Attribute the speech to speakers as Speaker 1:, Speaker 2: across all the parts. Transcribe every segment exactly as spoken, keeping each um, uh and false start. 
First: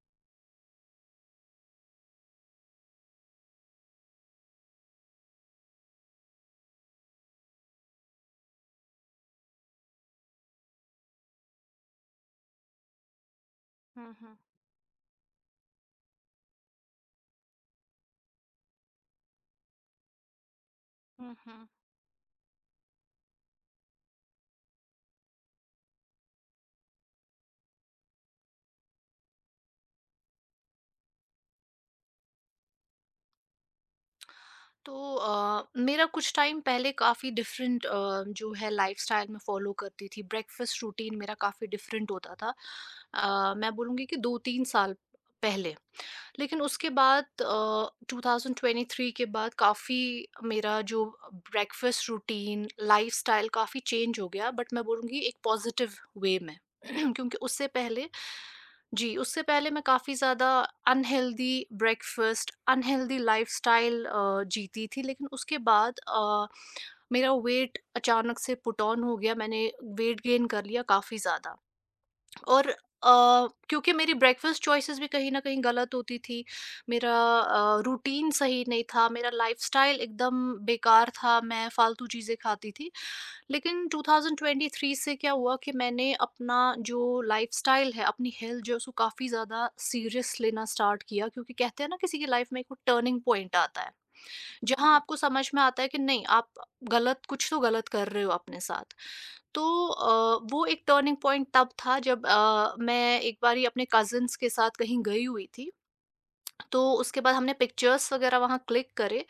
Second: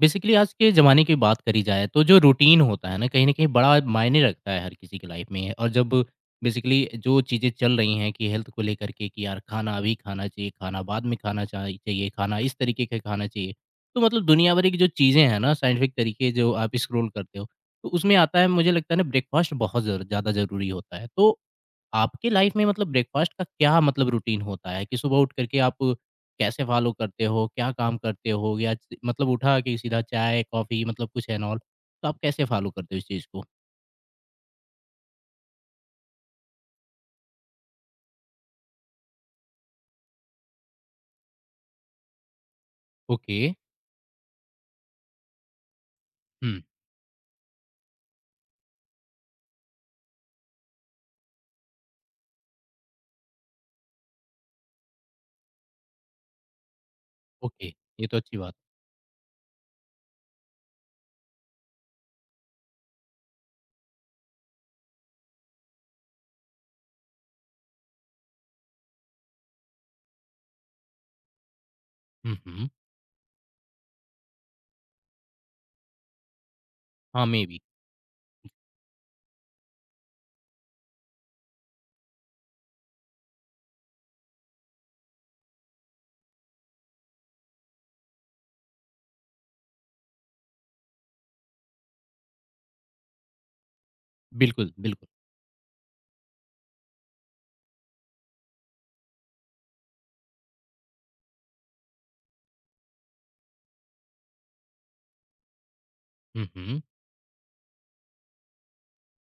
Speaker 1: Basically आज के ज़माने की बात करी जाए तो जो रूटीन होता है ना कहीं न कहीं बड़ा मायने रखता है हर किसी की लाइफ में। और जब बेसिकली जो चीज़ें चल रही हैं कि हेल्थ को लेकर के, कि यार खाना अभी खाना चाहिए, खाना बाद में खाना चाहि चाहिए, खाना इस तरीके का खाना चाहिए। तो
Speaker 2: हुँ,
Speaker 1: मतलब
Speaker 2: हुँ।
Speaker 1: दुनिया भर की जो चीज़ें हैं ना, साइंटिफिक तरीके जो आप स्क्रॉल करते हो, तो उसमें आता है मुझे लगता है ना, ब्रेकफास्ट बहुत ज़रू ज़्यादा ज़रूरी होता है।
Speaker 2: हुँ,
Speaker 1: तो
Speaker 2: हुँ।
Speaker 1: आपके लाइफ में मतलब ब्रेकफास्ट का क्या मतलब रूटीन होता है कि सुबह उठ करके आप कैसे फॉलो करते हो? क्या काम करते हो? या च मतलब उठा के सीधा चाय, कॉफ़ी मतलब कुछ एंड ऑल, तो आप कैसे फॉलो करते हो इस चीज़ को?
Speaker 2: तो अ, मेरा कुछ टाइम पहले काफ़ी डिफरेंट अ, जो है लाइफ़स्टाइल मैं फ़ॉलो करती थी। ब्रेकफ़ास्ट रूटीन मेरा काफ़ी डिफरेंट होता था।
Speaker 1: ओके।
Speaker 2: अ, मैं बोलूँगी कि दो तीन साल पहले।
Speaker 1: हुँ।
Speaker 2: लेकिन उसके बाद अ, ट्वेंटी ट्वेंटी थ्री के बाद काफ़ी मेरा जो ब्रेकफ़ास्ट रूटीन, लाइफ़स्टाइल काफ़ी चेंज हो गया बट मैं बोलूँगी एक पॉज़िटिव वे में। क्योंकि उससे
Speaker 1: ओके, ये
Speaker 2: पहले
Speaker 1: तो अच्छी बात।
Speaker 2: जी, उससे पहले मैं काफ़ी ज़्यादा unhealthy breakfast, unhealthy lifestyle uh, जीती थी। लेकिन उसके बाद अ, मेरा वेट अचानक से पुट ऑन हो गया। मैंने वेट गेन कर लिया काफ़ी ज़्यादा
Speaker 1: हुँ, हुँ।
Speaker 2: और अ, क्योंकि मेरी ब्रेकफ़ास्ट चॉइसेस भी कहीं न कहीं गलत होती थी। मेरा
Speaker 1: हाँ, मेबी।
Speaker 2: अ, रूटीन सही नहीं था, मेरा लाइफ़स्टाइल एकदम बेकार था, मैं फ़ालतू चीज़ें खाती थी। लेकिन ट्वेंटी ट्वेंटी थ्री से क्या हुआ कि मैंने अपना जो लाइफस्टाइल है, अपनी हेल्थ जो है उसको काफ़ी ज़्यादा सीरियस लेना स्टार्ट किया क्योंकि कहते हैं ना किसी की लाइफ में एक वो टर्निंग पॉइंट आता है,
Speaker 1: बिल्कुल,
Speaker 2: जहाँ
Speaker 1: बिल्कुल।
Speaker 2: आपको समझ में आता है कि नहीं आप गलत कुछ तो गलत कर रहे हो अपने साथ। तो अ, वो एक टर्निंग पॉइंट तब था जब अ, मैं एक बारी अपने कज़िन्स के साथ कहीं गई हुई थी
Speaker 1: हुँ, हुँ।
Speaker 2: तो उसके बाद हमने पिक्चर्स वगैरह वहाँ क्लिक करे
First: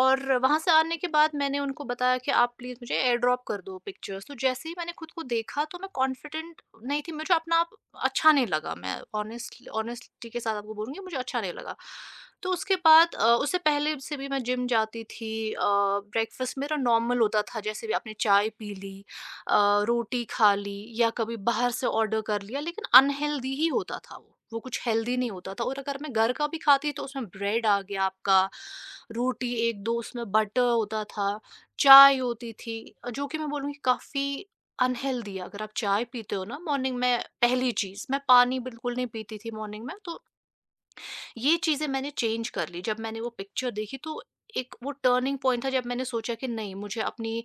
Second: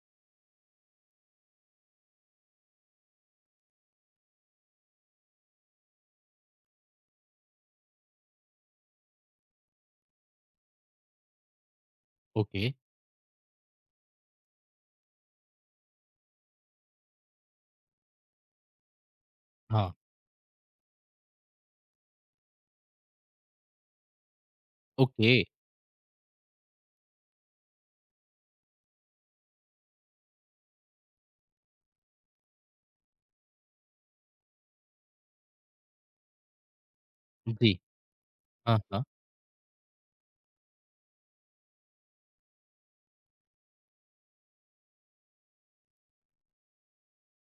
Speaker 2: और वहाँ से आने के बाद मैंने उनको बताया कि आप प्लीज़ मुझे एयर ड्रॉप कर दो पिक्चर्स। तो जैसे ही मैंने खुद को देखा तो मैं कॉन्फिडेंट नहीं थी, मुझे अपना आप अच्छा नहीं लगा। मैं ऑनेस्टली ऑनेस्टी के साथ आपको बोलूँगी मुझे अच्छा नहीं लगा। तो
Speaker 1: ओके।
Speaker 2: उसके बाद अ, उससे पहले से भी मैं जिम जाती थी, अ, ब्रेकफ़ास्ट मेरा नॉर्मल होता था, जैसे भी आपने चाय पी ली अ,
Speaker 1: हाँ।
Speaker 2: रोटी खा ली या कभी बाहर से ऑर्डर कर लिया लेकिन अनहेल्दी ही होता था, वो वो कुछ हेल्दी नहीं
Speaker 1: ओके।
Speaker 2: होता था। और अगर मैं घर का भी खाती तो उसमें ब्रेड आ गया आपका, रोटी एक दो, उसमें बटर होता था, चाय होती थी, जो कि मैं बोलूँगी काफ़ी अनहेल्दी है। अगर आप चाय पीते हो ना मॉर्निंग में पहली
Speaker 1: जी।
Speaker 2: चीज़, मैं पानी
Speaker 1: हाँ,
Speaker 2: बिल्कुल
Speaker 1: हाँ।
Speaker 2: नहीं पीती थी मॉर्निंग में। तो ये चीज़ें मैंने चेंज कर ली जब मैंने वो पिक्चर देखी। तो एक वो टर्निंग पॉइंट था जब मैंने सोचा कि नहीं मुझे अपनी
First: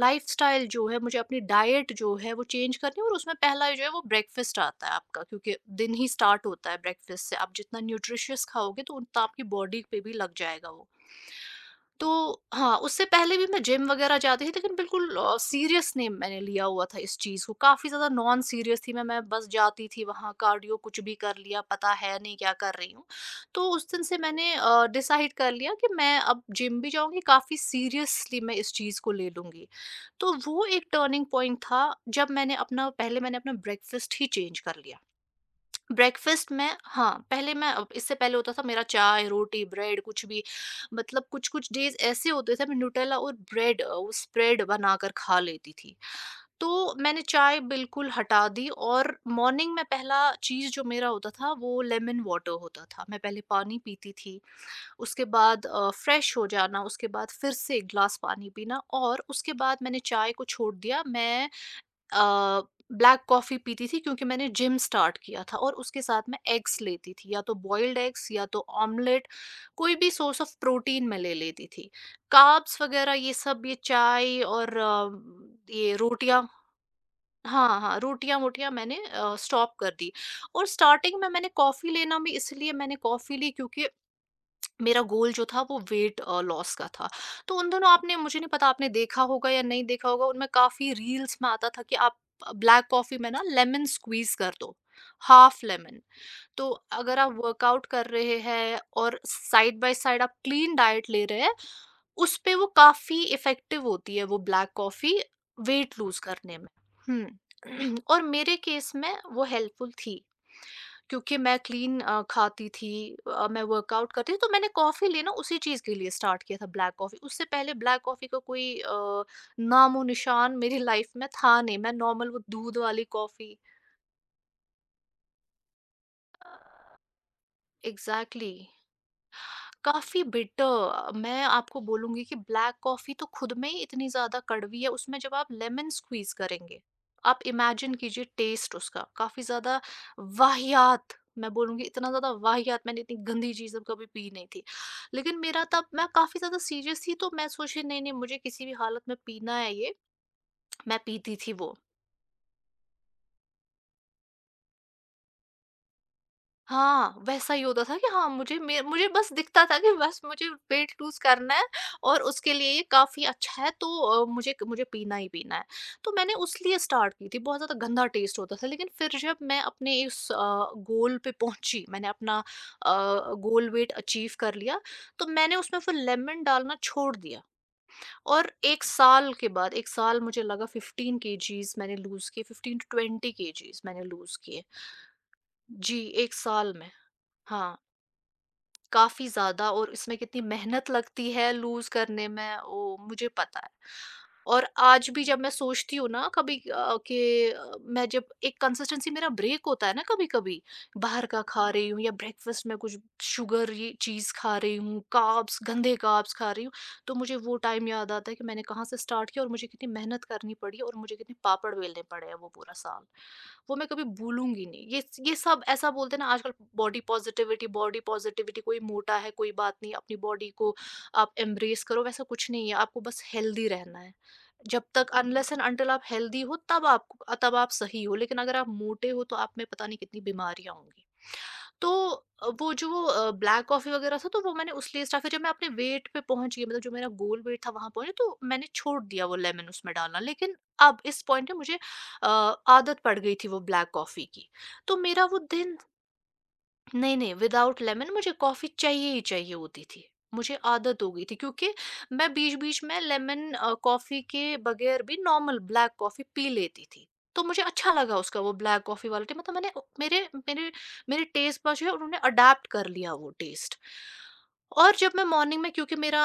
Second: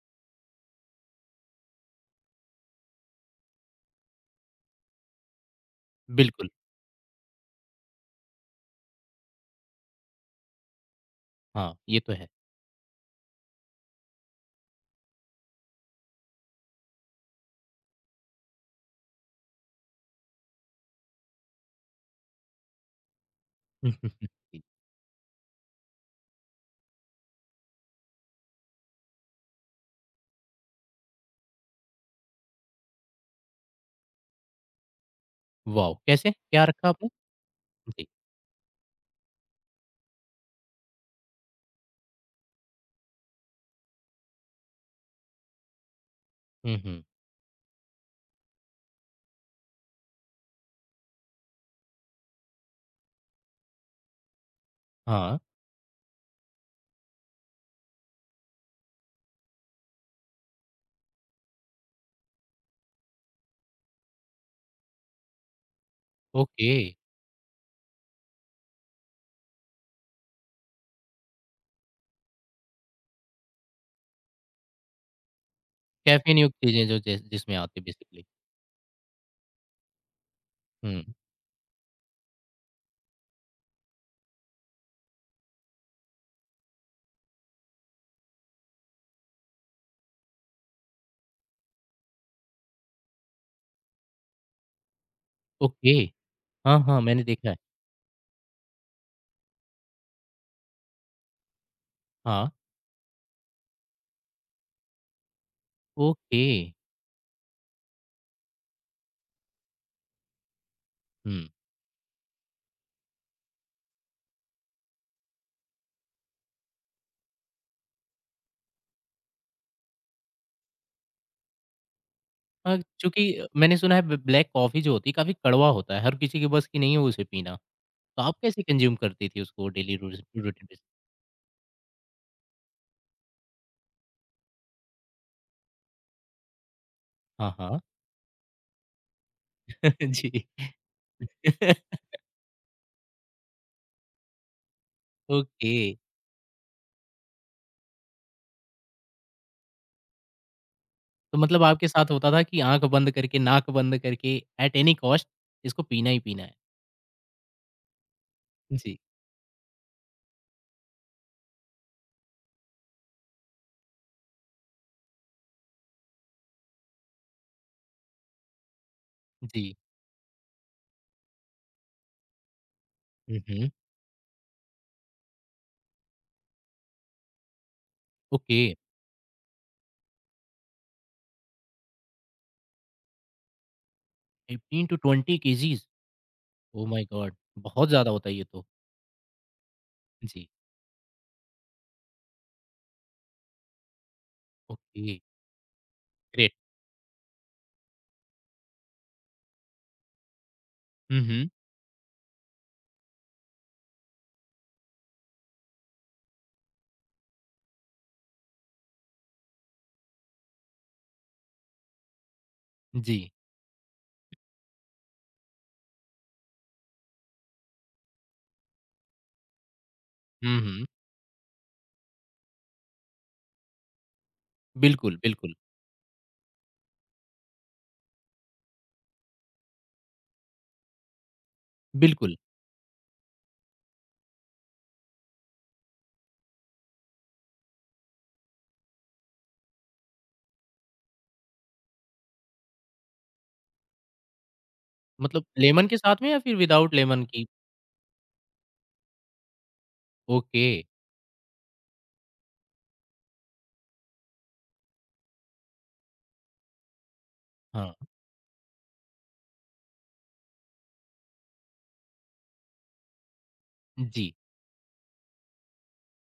Speaker 2: लाइफस्टाइल जो है, मुझे अपनी डाइट जो है वो चेंज करनी है। और उसमें पहला जो है वो ब्रेकफास्ट आता है आपका, क्योंकि दिन ही स्टार्ट
Speaker 1: बिल्कुल।
Speaker 2: होता है ब्रेकफास्ट से। आप जितना न्यूट्रिशियस खाओगे तो उतना आपकी बॉडी पे भी लग जाएगा वो।
Speaker 1: हाँ, ये
Speaker 2: तो
Speaker 1: तो है।
Speaker 2: हाँ, उससे पहले भी मैं जिम वग़ैरह जाती थी लेकिन बिल्कुल अ, सीरियस नहीं मैंने लिया हुआ था इस चीज़ को, काफ़ी ज़्यादा नॉन सीरियस थी मैं। मैं बस जाती थी वहाँ, कार्डियो कुछ भी कर लिया, पता है नहीं क्या कर रही हूँ। तो उस
Speaker 1: हुँ,
Speaker 2: दिन
Speaker 1: हुँ,
Speaker 2: से
Speaker 1: हुँ।
Speaker 2: मैंने
Speaker 1: जी।
Speaker 2: अ, डिसाइड कर लिया कि मैं अब जिम भी जाऊँगी, काफ़ी सीरियसली मैं इस चीज़ को ले लूँगी। तो वो एक टर्निंग पॉइंट था जब मैंने अपना पहले मैंने अपना ब्रेकफ़ास्ट ही चेंज कर लिया।
Speaker 1: वॉव! कैसे?
Speaker 2: ब्रेकफ़ास्ट
Speaker 1: क्या
Speaker 2: में
Speaker 1: रखा आपने?
Speaker 2: हाँ, पहले मैं अब
Speaker 1: जी।
Speaker 2: इससे पहले होता था मेरा चाय, रोटी, ब्रेड कुछ भी, मतलब कुछ-कुछ डेज़ ऐसे होते थे मैं न्यूटेला और ब्रेड अ, वो स्प्रेड बनाकर खा लेती थी।
Speaker 1: हुँ,
Speaker 2: तो
Speaker 1: हुँ।
Speaker 2: मैंने चाय बिल्कुल हटा दी और मॉर्निंग में पहला चीज़ जो मेरा होता था वो लेमन वाटर होता था। मैं पहले पानी पीती थी, उसके
Speaker 1: हाँ।
Speaker 2: बाद अ, फ्रेश हो जाना, उसके बाद फिर से एक ग्लास पानी पीना और उसके बाद मैंने चाय को छोड़ दिया। मैं अ, ब्लैक कॉफ़ी पीती थी क्योंकि मैंने जिम स्टार्ट किया था, और उसके साथ मैं
Speaker 1: ओके।
Speaker 2: एग्स लेती थी, या तो बॉइल्ड एग्स या तो ऑमलेट, कोई भी सोर्स ऑफ प्रोटीन मैं ले लेती थी। कार्ब्स वगैरह ये सब, ये चाय और अ, ये
Speaker 1: कैफ़ीन
Speaker 2: रोटियाँ,
Speaker 1: युक्त चीज़ें जो जैस जिसमें
Speaker 2: हाँ,
Speaker 1: आती है
Speaker 2: हाँ,
Speaker 1: बेसिकली।
Speaker 2: रोटियाँ-वोटियाँ मैंने अ, स्टॉप कर दी। और
Speaker 1: हुँ।
Speaker 2: स्टार्टिंग में मैंने कॉफ़ी लेना भी इसलिए मैंने कॉफ़ी ली क्योंकि मेरा गोल जो था वो वेट अ, लॉस का था। तो उन दिनों आपने मुझे नहीं पता आपने देखा होगा या नहीं देखा होगा, उनमें काफ़ी रील्स में आता था कि आप ब्लैक कॉफ़ी में ना लेमन स्क्वीज़ कर दो, हाफ
Speaker 1: ओके।
Speaker 2: लेमन। तो
Speaker 1: हाँ, हाँ,
Speaker 2: अगर
Speaker 1: मैंने
Speaker 2: आप
Speaker 1: देखा है।
Speaker 2: वर्कआउट कर रहे हैं और साइड बाय साइड आप क्लीन डाइट ले रहे हैं, उस
Speaker 1: हाँ।
Speaker 2: पे वो काफ़ी इफ़ेक्टिव होती है वो black coffee weight lose
Speaker 1: okay.
Speaker 2: करने में। हुँ। और मेरे केस में वो हेल्पफुल थी। क्योंकि
Speaker 1: हुँ।
Speaker 2: मैं क्लीन अ, खाती थी, अ, मैं वर्कआउट करती थी, तो मैंने कॉफ़ी लेना उसी चीज़ के लिए स्टार्ट किया था, ब्लैक कॉफ़ी। उससे पहले ब्लैक कॉफ़ी का कोई अ, नामो-निशान मेरी लाइफ़ में था नहीं। मैं नॉर्मल वो
Speaker 1: अ,
Speaker 2: दूध वाली
Speaker 1: चूँकि
Speaker 2: कॉफ़ी।
Speaker 1: मैंने सुना है ब ब्लैक कॉफ़ी जो होती है काफ़ी कड़वा होता है, हर किसी के बस की नहीं है उसे पीना। तो आप
Speaker 2: एग्ज़ैक्टली।
Speaker 1: कैसे कंज़्यूम करती थी उसको डेली रोज़
Speaker 2: काफ़ी
Speaker 1: रूटीन बेस?
Speaker 2: बिटर, मैं आपको बोलूँगी कि ब्लैक कॉफ़ी तो खुद में ही इतनी ज़्यादा कड़वी है, उसमें जब आप लेमन स्क्वीज़ करेंगे, आप
Speaker 1: हाँ, हाँ।
Speaker 2: इमेजिन कीजिए टेस्ट उसका काफ़ी ज़्यादा
Speaker 1: जी।
Speaker 2: वाहियात। मैं बोलूँगी इतना ज़्यादा वाहियात, मैंने इतनी गंदी चीज़ें कभी पी नहीं थी। लेकिन मेरा
Speaker 1: ओके।
Speaker 2: तब, मैं काफ़ी ज़्यादा सीरियस थी, तो मैं सोची नहीं, नहीं मुझे किसी भी हालत में पीना है ये, मैं पीती
Speaker 1: तो
Speaker 2: थी
Speaker 1: मतलब
Speaker 2: वो।
Speaker 1: आपके साथ होता था कि आँख बंद करके, नाक बंद करके, एट एनी कॉस्ट इसको पीना ही पीना है।
Speaker 2: हाँ, वैसा ही होता था कि हाँ, मुझे मे
Speaker 1: जी,
Speaker 2: मुझे बस दिखता था कि बस मुझे वेट लूज़ करना है और उसके लिए ये काफ़ी अच्छा है। तो अ, मुझे मुझे पीना ही पीना है। तो मैंने उस लिए स्टार्ट की थी, बहुत ज़्यादा गंदा टेस्ट होता था। लेकिन फिर जब मैं
Speaker 1: जी।
Speaker 2: अपने इस अ, गोल पे पहुँची, मैंने अपना अ,
Speaker 1: हुँ,
Speaker 2: गोल
Speaker 1: हुँ।
Speaker 2: वेट अचीव कर लिया, तो मैंने उसमें फिर लेमन डालना छोड़ दिया। और
Speaker 1: ओके।
Speaker 2: एक साल के बाद, एक साल मुझे लगा, फ़िफ़्टीन केजीज़ मैंने लूज़ किए, फ़िफ़्टीन टू ट्वेंटी केजीज़ मैंने लूज़ किए।
Speaker 1: Fifteen to twenty kgs?
Speaker 2: जी, एक साल
Speaker 1: ओह
Speaker 2: में।
Speaker 1: My God!
Speaker 2: हाँ।
Speaker 1: बहुत ज़्यादा होता है ये तो।
Speaker 2: काफ़ी ज़्यादा, और इसमें कितनी
Speaker 1: जी।
Speaker 2: मेहनत लगती है लूज़ करने में वो मुझे पता है। और आज
Speaker 1: ओके,
Speaker 2: भी जब मैं सोचती हूँ ना,
Speaker 1: ग्रेट।
Speaker 2: कभी अ, कि अ, मैं जब एक कंसिस्टेंसी मेरा ब्रेक होता है ना कभी-कभी,
Speaker 1: हुँ,
Speaker 2: बाहर का
Speaker 1: हुँ।
Speaker 2: खा रही हूँ या ब्रेकफ़ास्ट में कुछ शुगर ये चीज़ खा रही हूँ, कार्ब्स गंदे कार्ब्स खा रही हूँ, तो मुझे वो टाइम याद आता है कि मैंने कहाँ से स्टार्ट किया और मुझे कितनी मेहनत करनी पड़ी, और मुझे कितने पापड़ बेलने पड़े हैं वो पूरा साल।
Speaker 1: जी।
Speaker 2: वो मैं कभी भूलूँगी नहीं। ये स ये सब ऐसा बोलते हैं ना आजकल, बॉडी पॉज़िटिविटी बॉडी पॉज़िटिविटी, कोई मोटा है, कोई बात नहीं, अपनी बॉडी
Speaker 1: हुँ,
Speaker 2: को
Speaker 1: हुँ।
Speaker 2: आप एम्ब्रेस करो, वैसा कुछ नहीं है, आपको बस हेल्दी रहना है। जब तक
Speaker 1: बिल्कुल,
Speaker 2: अनलेस
Speaker 1: बिल्कुल।
Speaker 2: एंड अंटिल आप हेल्दी हो तब आप, तब आप सही हो, लेकिन अगर आप मोटे हो तो आप में पता नहीं कितनी बीमारियाँ होंगी। तो
Speaker 1: बिल्कुल।
Speaker 2: अ, वो जो अ, ब्लैक कॉफ़ी वग़ैरह था, तो वो मैंने उस लिए स्टार्ट, फिर जब मैं अपने वेट पे पहुँच गई, मतलब जो मेरा गोल वेट था वहाँ पहुँची, तो मैंने छोड़ दिया वो लेमन उसमें डालना। लेकिन अब इस पॉइंट पे मुझे अ, आदत पड़ गई थी वो ब्लैक कॉफ़ी की। तो मेरा वो
Speaker 1: मतलब
Speaker 2: दिन,
Speaker 1: लेमन के साथ में या फिर विदाउट
Speaker 2: नहीं,
Speaker 1: लेमन
Speaker 2: नहीं,
Speaker 1: की?
Speaker 2: विदाउट लेमन मुझे कॉफ़ी चाहिए ही चाहिए होती थी। मुझे
Speaker 1: ओके।
Speaker 2: आदत हो गई थी क्योंकि मैं बीच-बीच में लेमन अ, कॉफ़ी के बगैर भी नॉर्मल ब्लैक कॉफ़ी पी लेती थी। तो मुझे अच्छा
Speaker 1: हाँ।
Speaker 2: लगा उसका वो ब्लैक कॉफ़ी वाला टे मतलब मैंने अ, मेरे मेरे मेरे टेस्ट पर जो है उन्होंने अडैप्ट कर लिया वो टेस्ट।
Speaker 1: जी।
Speaker 2: और जब मैं मॉर्निंग में, क्योंकि मेरा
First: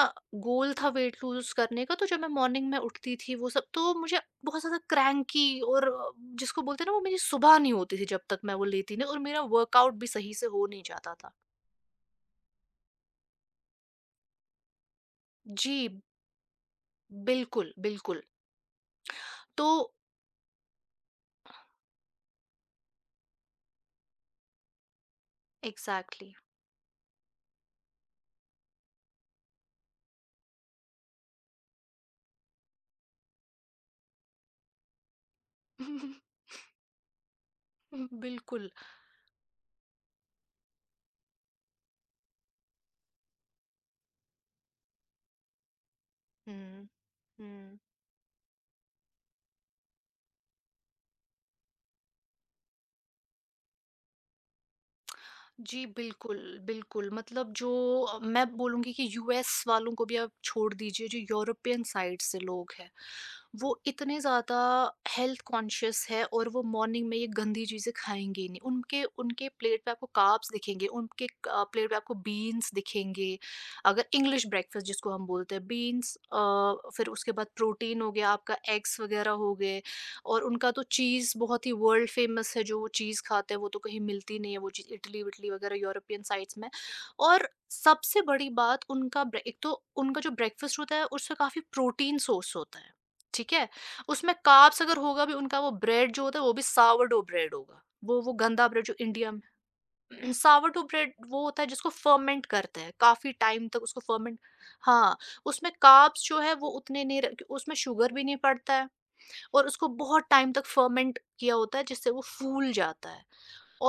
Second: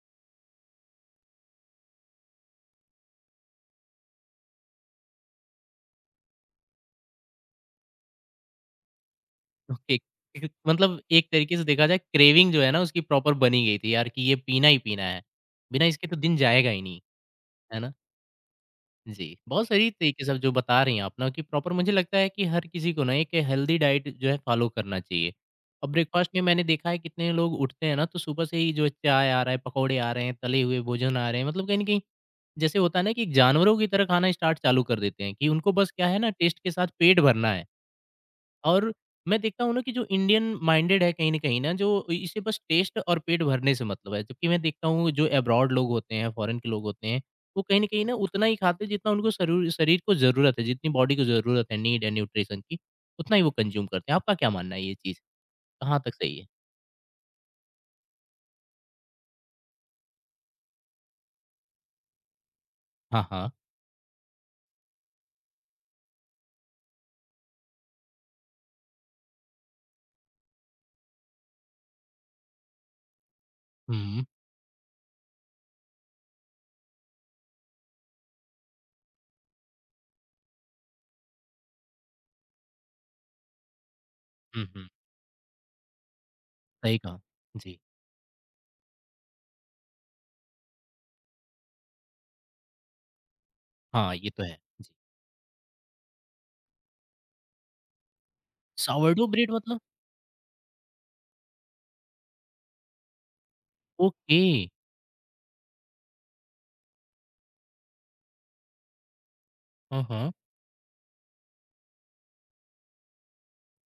Speaker 2: गोल था वेट लूज़ करने का, तो जब मैं मॉर्निंग में उठती थी वो सब, तो मुझे बहुत ज़्यादा क्रैंकी और अ, जिसको बोलते हैं ना, वो मेरी सुबह नहीं होती थी जब तक मैं वो लेती नहीं, और मेरा वर्कआउट
Speaker 1: ओके।
Speaker 2: भी सही से
Speaker 1: एक-
Speaker 2: हो नहीं
Speaker 1: मतलब
Speaker 2: जाता
Speaker 1: एक
Speaker 2: था।
Speaker 1: तरीके से देखा जाए, क्रेविंग जो है ना उसकी प्रॉपर बनी गई थी यार, कि ये पीना ही पीना है।
Speaker 2: जी,
Speaker 1: बिना इसके तो दिन जाएगा ही नहीं,
Speaker 2: बिल्कुल,
Speaker 1: है ना?
Speaker 2: बिल्कुल।
Speaker 1: जी, बहुत
Speaker 2: तो
Speaker 1: सही तरीके से आप जो बता रही हैं आप ना, कि प्रॉपर मुझे लगता है कि हर किसी को ना एक हेल्दी डाइट जो है फ़ॉलो करना चाहिए। और ब्रेकफ़ास्ट
Speaker 2: एग्ज़ैक्टली।
Speaker 1: में मैंने देखा है कितने लोग उठते हैं ना तो सुबह से ही, जो चाय आ रहा है, पकौड़े आ रहे हैं, तले हुए भोजन आ रहे हैं, मतलब कहीं न कहीं जैसे होता है ना कि जानवरों की तरह खाना स्टार्ट चालू कर देते हैं, कि उनको बस क्या है ना, टेस्ट के साथ पेट भरना है।
Speaker 2: बिल्कुल।
Speaker 1: और मैं देखता हूँ ना कि जो इंडियन माइंडेड है कहीं न कहीं ना, जो इसे बस टेस्ट और पेट भरने से मतलब है। जबकि मैं देखता हूँ जो अब्रॉड लोग होते हैं, फॉरेन के लोग
Speaker 2: हुँ,
Speaker 1: होते हैं, वो
Speaker 2: हुँ।
Speaker 1: कहीं न कहीं ना उतना ही खाते हैं जितना उनको शरूर शरीर को ज़रूरत है, जितनी बॉडी को ज़रूरत है, नीड है न्यूट्रिशन की, उतना ही वो कंज़्यूम करते हैं। आपका क्या मानना है ये चीज़?
Speaker 2: जी,
Speaker 1: कहाँ तक
Speaker 2: बिल्कुल,
Speaker 1: सही है?
Speaker 2: बिल्कुल। मतलब जो अ, मैं बोलूँगी कि यूएस वालों को भी आप छोड़ दीजिए, जो यूरोपियन साइड से लोग हैं,
Speaker 1: हाँ, हाँ।
Speaker 2: वो इतने ज़्यादा हेल्थ कॉन्शियस है, और वो मॉर्निंग में ये गंदी चीज़ें खाएँगे ही नहीं। उनके उनके प्लेट पे आपको कार्ब्स दिखेंगे, उनके अ, प्लेट पे आपको बीन्स दिखेंगे। अगर
Speaker 1: हुँ,
Speaker 2: इंग्लिश ब्रेकफ़ास्ट जिसको हम बोलते हैं, बीन्स, अ, फिर उसके बाद प्रोटीन हो गया, आपका एग्स वग़ैरह हो गए। और उनका तो चीज़ बहुत ही वर्ल्ड फेमस है, जो वो चीज़ खाते हैं, वो तो कहीं मिलती नहीं है
Speaker 1: हुँ,
Speaker 2: वो
Speaker 1: हुँ।
Speaker 2: चीज़, इटली-विटली वगैरह यूरोपियन साइड्स में।
Speaker 1: सही कहा।
Speaker 2: और
Speaker 1: जी।
Speaker 2: सबसे बड़ी बात, उनका ब्रे एक तो उनका जो ब्रेकफ़ास्ट होता है, उसमें काफ़ी प्रोटीन सोर्स होता है, ठीक है?
Speaker 1: हाँ, ये
Speaker 2: उसमें
Speaker 1: तो है।
Speaker 2: कार्ब्स
Speaker 1: जी।
Speaker 2: अगर होगा भी उनका वो ब्रेड जो होता है, वो भी सावरडो ब्रेड होगा। वो वो गंदा ब्रेड जो
Speaker 1: सोurडोugh
Speaker 2: इंडिया में
Speaker 1: ब्रेड मतलब?
Speaker 2: सावरडो ब्रेड वो होता है जिसको फर्मेंट करते हैं, काफ़ी टाइम तक उसको फर्मेंट।
Speaker 1: ओके।
Speaker 2: हाँ, उसमें कार्ब्स जो है वो उतने नहीं र उसमें शुगर भी नहीं पड़ता है। और उसको
Speaker 1: हाँ,
Speaker 2: बहुत
Speaker 1: हाँ।
Speaker 2: टाइम तक फर्मेंट किया होता है जिससे वो फूल जाता है,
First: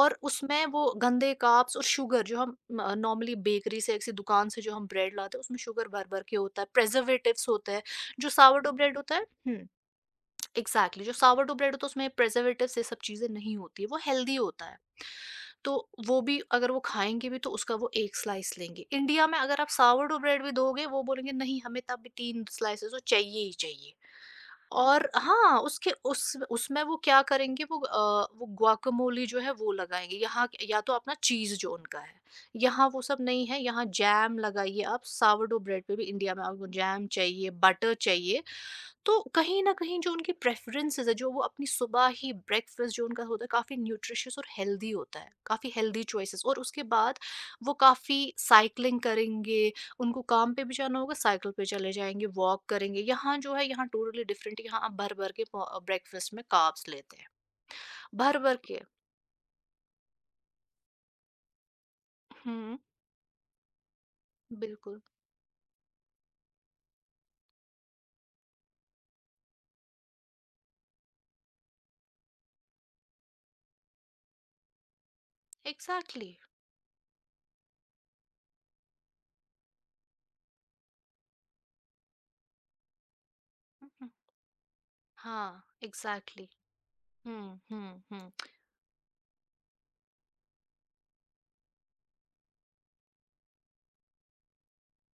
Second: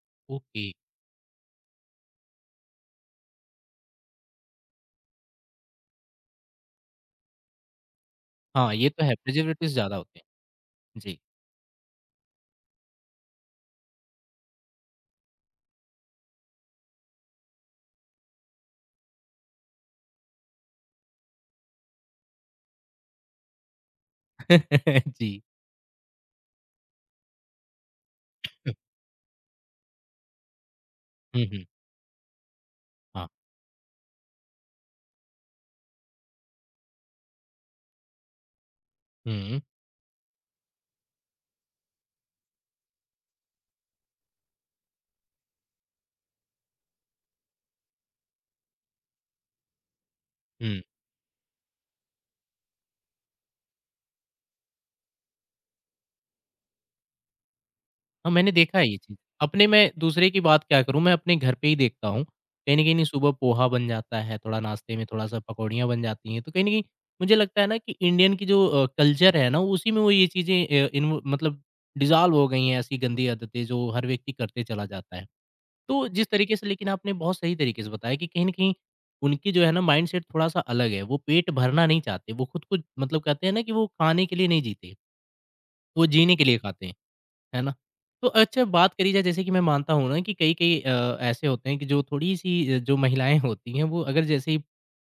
Speaker 2: और
Speaker 1: ओके।
Speaker 2: उसमें वो गंदे कार्ब्स और शुगर जो हम नॉर्मली बेकरी से या किसी दुकान से जो हम ब्रेड लाते हैं उसमें शुगर भर भर के होता है, प्रेजर्वेटिव्स होते हैं। जो सावरडो
Speaker 1: हाँ, ये
Speaker 2: ब्रेड
Speaker 1: तो है,
Speaker 2: होता है। हम्म।
Speaker 1: प्रिजर्वेटिव्स ज़्यादा होते हैं।
Speaker 2: एग्जैक्टली, जो
Speaker 1: जी।
Speaker 2: सावरडो ब्रेड होता है उसमें प्रेजर्वेटिव्स ये सब चीजें नहीं होती है, वो हेल्दी होता है। तो वो भी अगर वो खाएंगे भी तो उसका वो एक स्लाइस लेंगे। इंडिया में अगर आप सावरडो ब्रेड भी दोगे वो बोलेंगे नहीं हमें, तब भी तीन स्लाइसेस वो चाहिए ही चाहिए। और
Speaker 1: जी।
Speaker 2: हाँ, उसके उस उसमें वो क्या करेंगे, वो अ, वो गुआकामोली जो है वो लगाएँगे। यहाँ के- या तो अपना
Speaker 1: हुँ,
Speaker 2: चीज़
Speaker 1: हुँ।
Speaker 2: जो उनका है, यहाँ वो सब
Speaker 1: हाँ।
Speaker 2: नहीं है, यहाँ जैम लगाइए आप, सावरडो ब्रेड पे भी इंडिया में आपको जैम चाहिए, बटर चाहिए। तो
Speaker 1: हुँ,
Speaker 2: कहीं न कहीं जो उनकी प्रेफ़रेंसेज़ है, जो वो अपनी सुबह ही ब्रेकफ़ास्ट जो उनका होता है, काफ़ी न्यूट्रिशियस और हेल्दी होता है, काफ़ी हेल्दी चॉइसेस, और उसके बाद वो काफ़ी साइक्लिंग करेंगे, उनको काम पे भी
Speaker 1: हुँ।
Speaker 2: जाना होगा, साइकिल पे चले जाएँगे, वॉक करेंगे। यहाँ जो है, यहाँ टोटली डिफ़रेंट। यहाँ आप भर-भर के पो अ, ब्रेकफ़ास्ट में कार्ब्स लेते हैं,
Speaker 1: हाँ, मैंने
Speaker 2: भर-भर
Speaker 1: देखा
Speaker 2: के।
Speaker 1: है ये चीज़। अपने, मैं दूसरे की बात क्या करूँ, मैं अपने घर पे ही देखता हूँ।
Speaker 2: हुँ,
Speaker 1: कहीं न कहीं सुबह पोहा बन जाता है, थोड़ा नाश्ते
Speaker 2: बिल्कुल,
Speaker 1: में थोड़ा-सा पकौड़ियाँ बन जाती हैं। तो कहीं न कहीं मुझे लगता है ना कि इंडियन की जो अ, कल्चर है ना, उसी में वो ये चीज़ें अ, इन्व मतलब डिसॉल्व हो गई हैं, ऐसी गंदी आदतें जो हर व्यक्ति करते चला जाता है। तो जिस
Speaker 2: एग्ज़ैक्टली।
Speaker 1: तरीके से लेकिन आपने बहुत सही तरीके से बताया कि कहीं न कहीं उनकी जो है ना माइंडसेट थोड़ा-सा अलग है, वो पेट भरना नहीं चाहते, वो खुद को मतलब, कहते हैं ना कि वो
Speaker 2: हुँ, हुँ।
Speaker 1: खाने के लिए नहीं जीते,
Speaker 2: हाँ,
Speaker 1: वो जीने के
Speaker 2: एग्ज़ैक्टली।
Speaker 1: लिए खाते हैं,
Speaker 2: हुँ,
Speaker 1: है ना?
Speaker 2: हुँ,
Speaker 1: तो
Speaker 2: हुँ।
Speaker 1: अच्छा, बात करी जाए जैसे कि मैं मानता हूँ ना कि कई-कई अ, ऐसे होते हैं कि जो थोड़ी-सी अ, जो महिलाएँ होती हैं, वो अगर जैसे ही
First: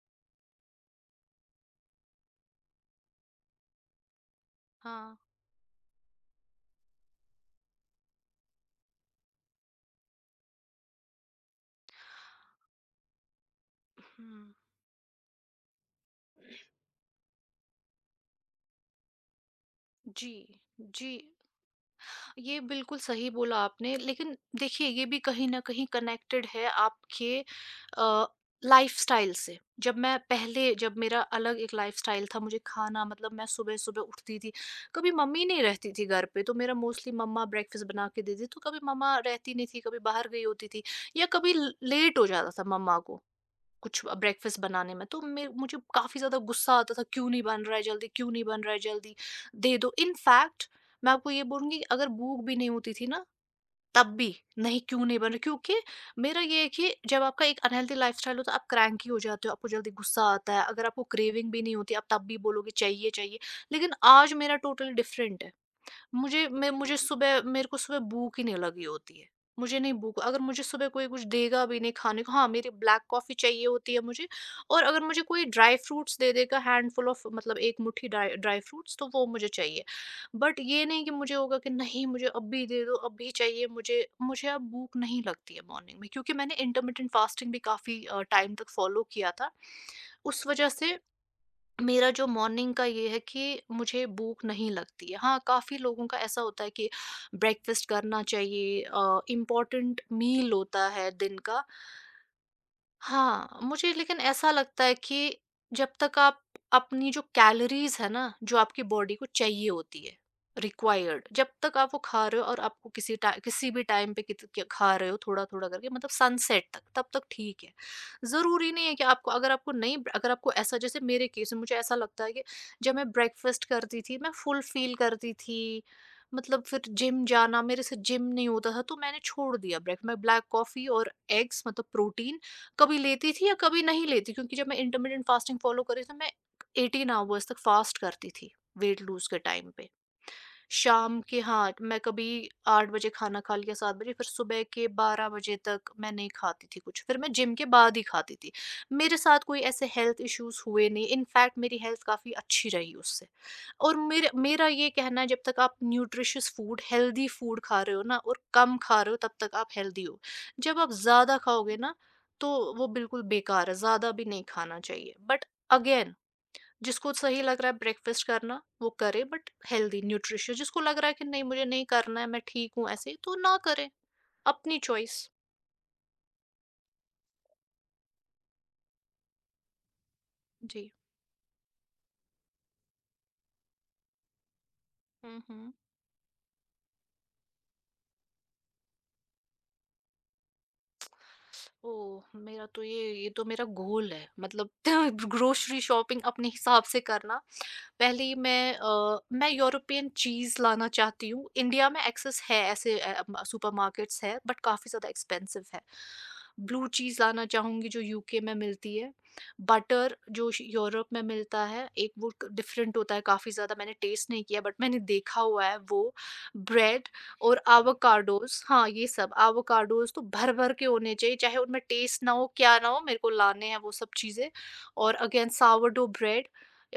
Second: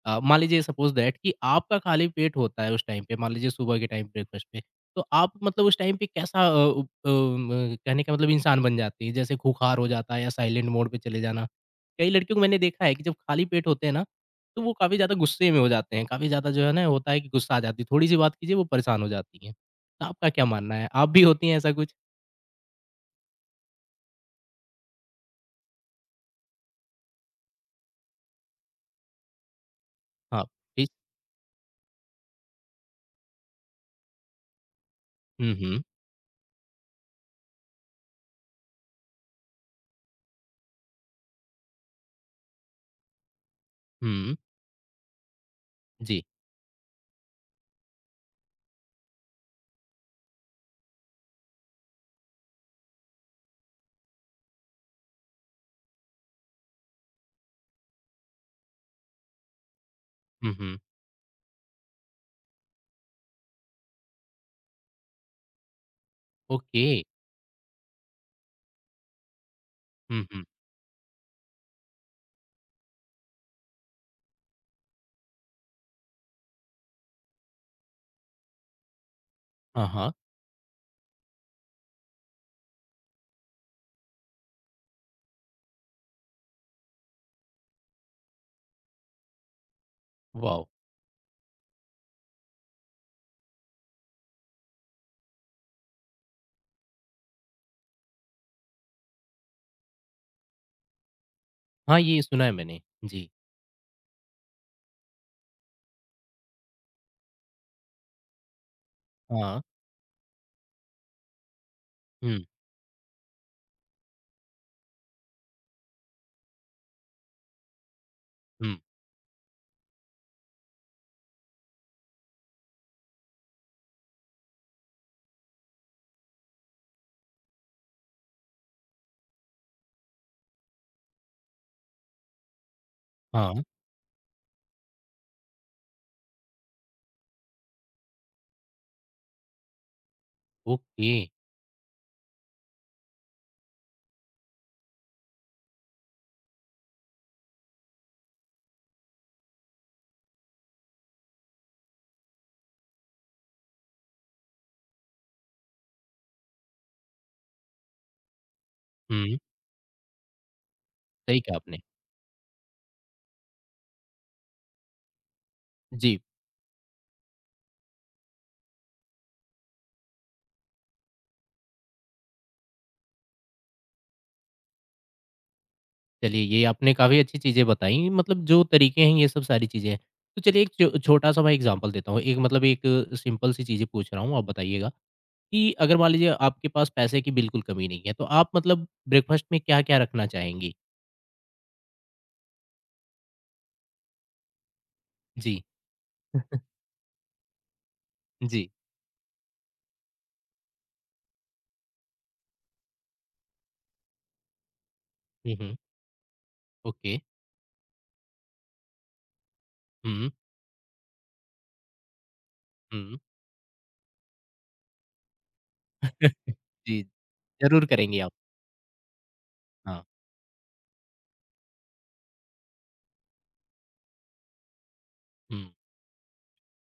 Speaker 1: अ, मान लीजिए सपोज दैट कि आपका खाली पेट होता है उस टाइम पे, मान लीजिए सुबह के टाइम ब्रेकफ़ास्ट पे, तो
Speaker 2: हाँ,
Speaker 1: आप मतलब उस टाइम पे कैसा, अ, उप अ, म कहने का मतलब इंसान बन जाती हैं? जैसे खूंखार हो जाता है, या साइलेंट मोड पे चले जाना। कई लड़कियों को मैंने देखा है कि जब खाली पेट होते हैं ना,
Speaker 2: हुँ।
Speaker 1: तो वो काफ़ी ज़्यादा गुस्से में हो जाते हैं, काफ़ी ज़्यादा जो है ना होता है कि गुस्सा आ जाती है, थोड़ी-सी बात कीजिए वो परेशान हो जाती हैं। तो आपका
Speaker 2: जी,
Speaker 1: क्या मानना है? आप
Speaker 2: जी।
Speaker 1: भी होती हैं ऐसा कुछ?
Speaker 2: ये बिल्कुल सही बोला आपने, लेकिन देखिए ये भी कहीं न कहीं कनेक्टेड है आपके अ, लाइफ़स्टाइल से। जब मैं
Speaker 1: हाँ,
Speaker 2: पहले
Speaker 1: प्लीज़।
Speaker 2: जब मेरा अलग एक लाइफ़स्टाइल था, मुझे खाना मतलब मैं सुबह-सुबह उठती थी, कभी मम्मी
Speaker 1: हुँ,
Speaker 2: नहीं
Speaker 1: हुँ।
Speaker 2: रहती थी घर पे, तो मेरा मोस्टली मम्मा ब्रेकफ़ास्ट बना के देती थी, तो कभी मम्मा रहती नहीं थी, कभी बाहर गई होती थी या कभी ल लेट हो जाता था मम्मा को कुछ अ,
Speaker 1: हुँ।
Speaker 2: ब्रेकफ़ास्ट बनाने में, तो मेर मुझे काफ़ी
Speaker 1: जी।
Speaker 2: ज़्यादा गुस्सा आता था, "क्यों नहीं बन रहा है जल्दी? क्यों नहीं बन रहा है जल्दी? दे दो।" इनफैक्ट, मैं आपको ये बोलूँगी कि अगर भूख भी नहीं होती थी ना, तब भी, "नहीं, क्यों नहीं बन रहा?" क्योंकि मेरा ये है कि जब आपका एक अनहेल्दी लाइफ़स्टाइल होता है, आप क्रैंकी हो जाते हो, आपको जल्दी गुस्सा
Speaker 1: हुँ,
Speaker 2: आता है।
Speaker 1: हुँ।
Speaker 2: अगर आपको क्रेविंग भी नहीं होती, आप तब भी बोलोगे, "चाहिए, चाहिए।" लेकिन आज मेरा टोटली डिफ़रेंट है। मुझे मैं
Speaker 1: ओके।
Speaker 2: मुझे सुबह मेरे को सुबह भूख ही नहीं लगी होती है। मुझे नहीं भूख,
Speaker 1: हुँ,
Speaker 2: अगर
Speaker 1: हुँ।
Speaker 2: मुझे सुबह कोई कुछ देगा भी नहीं खाने को। हाँ, मेरी ब्लैक कॉफ़ी चाहिए होती है मुझे, और अगर मुझे कोई ड्राई फ्रूट्स दे देगा हैंडफुल ऑफ मतलब एक मुट्ठी ड्राई ड्राई फ्रूट्स, तो वो मुझे चाहिए।
Speaker 1: हाँ, हाँ।
Speaker 2: बट ये नहीं कि मुझे होगा कि नहीं मुझे अभी दे दो, अभी चाहिए मुझे। मुझे अब भूख नहीं लगती है मॉर्निंग में, क्योंकि मैंने इंटरमिटेंट फास्टिंग भी काफ़ी अ, टाइम तक फ़ॉलो किया था। उस
Speaker 1: वॉव!
Speaker 2: वज़ह से मेरा जो मॉर्निंग का ये है कि मुझे भूख नहीं लगती है। हाँ, काफ़ी लोगों का ऐसा होता है कि ब्रेकफ़ास्ट करना चाहिए, अ, इम्पोर्टेंट मील होता है दिन का।
Speaker 1: हाँ, ये सुना है मैंने। जी।
Speaker 2: हाँ, मुझे लेकिन ऐसा लगता है कि जब तक आप अपनी जो कैलोरीज़ है ना, जो आपकी बॉडी को
Speaker 1: हाँ।
Speaker 2: चाहिए होती है, रिक्वायर्ड, जब तक आप वो खा रहे
Speaker 1: हुँ,
Speaker 2: हो और आपको किसी टा किसी भी टाइम पे कित क खा रहे हो थोड़ा-थोड़ा करके मतलब सनसेट तक, तब तक ठीक है। ज़रूरी
Speaker 1: हुँ।
Speaker 2: नहीं है कि आपको अगर आपको नहीं अगर आपको ऐसा, जैसे मेरे केस में मुझे ऐसा लगता है कि जब मैं ब्रेकफ़ास्ट करती थी, मैं फुल फ़ील करती थी, मतलब फिर जिम जाना, मेरे से जिम नहीं होता था, तो मैंने छोड़ दिया ब्रेक। मैं ब्लैक कॉफ़ी और एग्स मतलब प्रोटीन कभी लेती थी या
Speaker 1: हाँ।
Speaker 2: कभी नहीं लेती, क्योंकि जब मैं इंटरमिटेंट फास्टिंग फॉलो कर रही थी, तो मैं एटीन आवर्स तक फास्ट करती थी, वेट लूज के टाइम पे।
Speaker 1: ओके।
Speaker 2: शाम के हाँ, मैं कभी आठ बजे खाना खा लिया, सात बजे, फिर सुबह के बारह बजे तक मैं नहीं खाती थी कुछ, फिर मैं जिम के बाद ही खाती थी। मेरे साथ कोई ऐसे हेल्थ इश्यूज़ हुए नहीं, इनफैक्ट मेरी हेल्थ काफ़ी अच्छी रही उससे। और मेरे मेरा ये कहना है जब तक आप न्यूट्रिशियस फूड, हेल्दी फूड खा रहे हो ना और कम खा रहे हो, तब
Speaker 1: हुँ।
Speaker 2: तक आप हेल्दी हो। जब आप ज़्यादा
Speaker 1: सही कहा
Speaker 2: खाओगे
Speaker 1: आपने।
Speaker 2: ना, तो वो बिल्कुल बेकार है, ज़्यादा भी नहीं खाना चाहिए। बट अगेन,
Speaker 1: जी।
Speaker 2: जिसको सही लग रहा है ब्रेकफास्ट करना वो करे, बट हेल्दी न्यूट्रिशियस। जिसको लग रहा है कि नहीं मुझे नहीं करना है, मैं ठीक हूँ ऐसे, तो ना करे। अपनी चॉइस।
Speaker 1: चलिए, ये आपने काफ़ी अच्छी चीज़ें बताई, मतलब जो तरीके हैं ये सब सारी चीज़ें हैं। तो चलिए एक
Speaker 2: जी।
Speaker 1: छो छोटा-सा मैं एग्ज़ाम्पल देता हूँ, एक मतलब एक सिंपल सी चीज़ें पूछ रहा हूँ, आप बताइएगा
Speaker 2: हम्म
Speaker 1: कि
Speaker 2: हम्म।
Speaker 1: अगर मान लीजिए आपके पास पैसे की बिल्कुल कमी नहीं है, तो आप मतलब ब्रेकफ़ास्ट में क्या-क्या रखना चाहेंगी?
Speaker 2: ओ, मेरा तो ये ये तो मेरा गोल है, मतलब
Speaker 1: जी,
Speaker 2: ग्रोसरी शॉपिंग अपने हिसाब से करना। पहली,
Speaker 1: जी।
Speaker 2: मैं अ, मैं यूरोपियन चीज़ लाना चाहती हूँ। इंडिया में एक्सेस है ऐसे अ, म सुपरमार्केट्स है, बट काफ़ी ज़्यादा
Speaker 1: हुँ,
Speaker 2: एक्सपेंसिव
Speaker 1: हुँ।
Speaker 2: है। Blue
Speaker 1: okay.
Speaker 2: चीज़ लाना चाहूँगी जो यूके में मिलती है। बटर
Speaker 1: हुँ,
Speaker 2: जो श यूरोप में मिलता है, एक वो क डिफ़रेंट होता
Speaker 1: हुँ।
Speaker 2: है काफ़ी ज़्यादा, मैंने टेस्ट नहीं किया बट मैंने देखा हुआ है वो।
Speaker 1: जी।
Speaker 2: ब्रेड और
Speaker 1: ज़रूर करेंगी आप।
Speaker 2: एवोकाडोज़, हाँ, ये सब
Speaker 1: हाँ।
Speaker 2: एवोकाडोज़ तो भर-भर के होने चाहिए, चाहे उनमें टेस्ट ना हो, क्या ना हो, मेरे को लाने हैं वो सब चीज़ें। और again
Speaker 1: hmm.
Speaker 2: Sourdough bread,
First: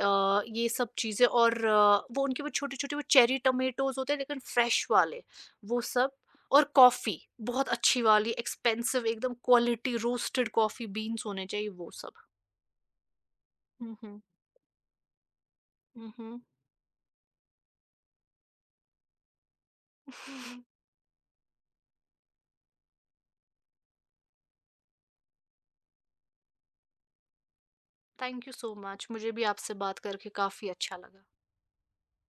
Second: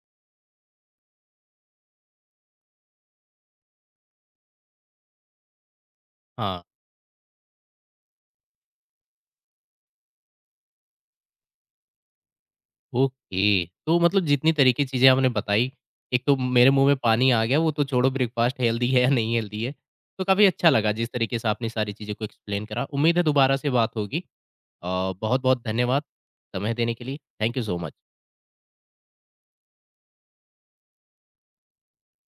Speaker 2: uh, ये सब चीज़ें, और अ, वो उनके वो छोटे-छोटे वो चेरी टोमेटोज़ होते हैं लेकिन फ्रेश वाले, वो सब। और
Speaker 1: हाँ।
Speaker 2: कॉफ़ी, बहुत अच्छी वाली एक्सपेंसिव एकदम क्वालिटी रोस्टेड कॉफ़ी बीन्स होने चाहिए वो सब।
Speaker 1: ओके।
Speaker 2: हुँ,
Speaker 1: तो
Speaker 2: हुँ।
Speaker 1: मतलब जितनी तरह की चीज़ें आपने बताई,
Speaker 2: हुँ,
Speaker 1: एक तो
Speaker 2: हुँ।
Speaker 1: मेरे मुँह में पानी आ गया, वो तो छोड़ो ब्रेकफ़ास्ट हेल्दी है या नहीं हेल्दी है। तो काफ़ी अच्छा लगा जिस तरीके से आपने सारी चीज़ों को एक्सप्लेन करा। उम्मीद है दोबारा से बात होगी। अ, बहुत-बहुत धन्यवाद समय देने के लिए। Thank you so much.
Speaker 2: Thank you so much, मुझे भी आपसे बात करके काफ़ी अच्छा लगा।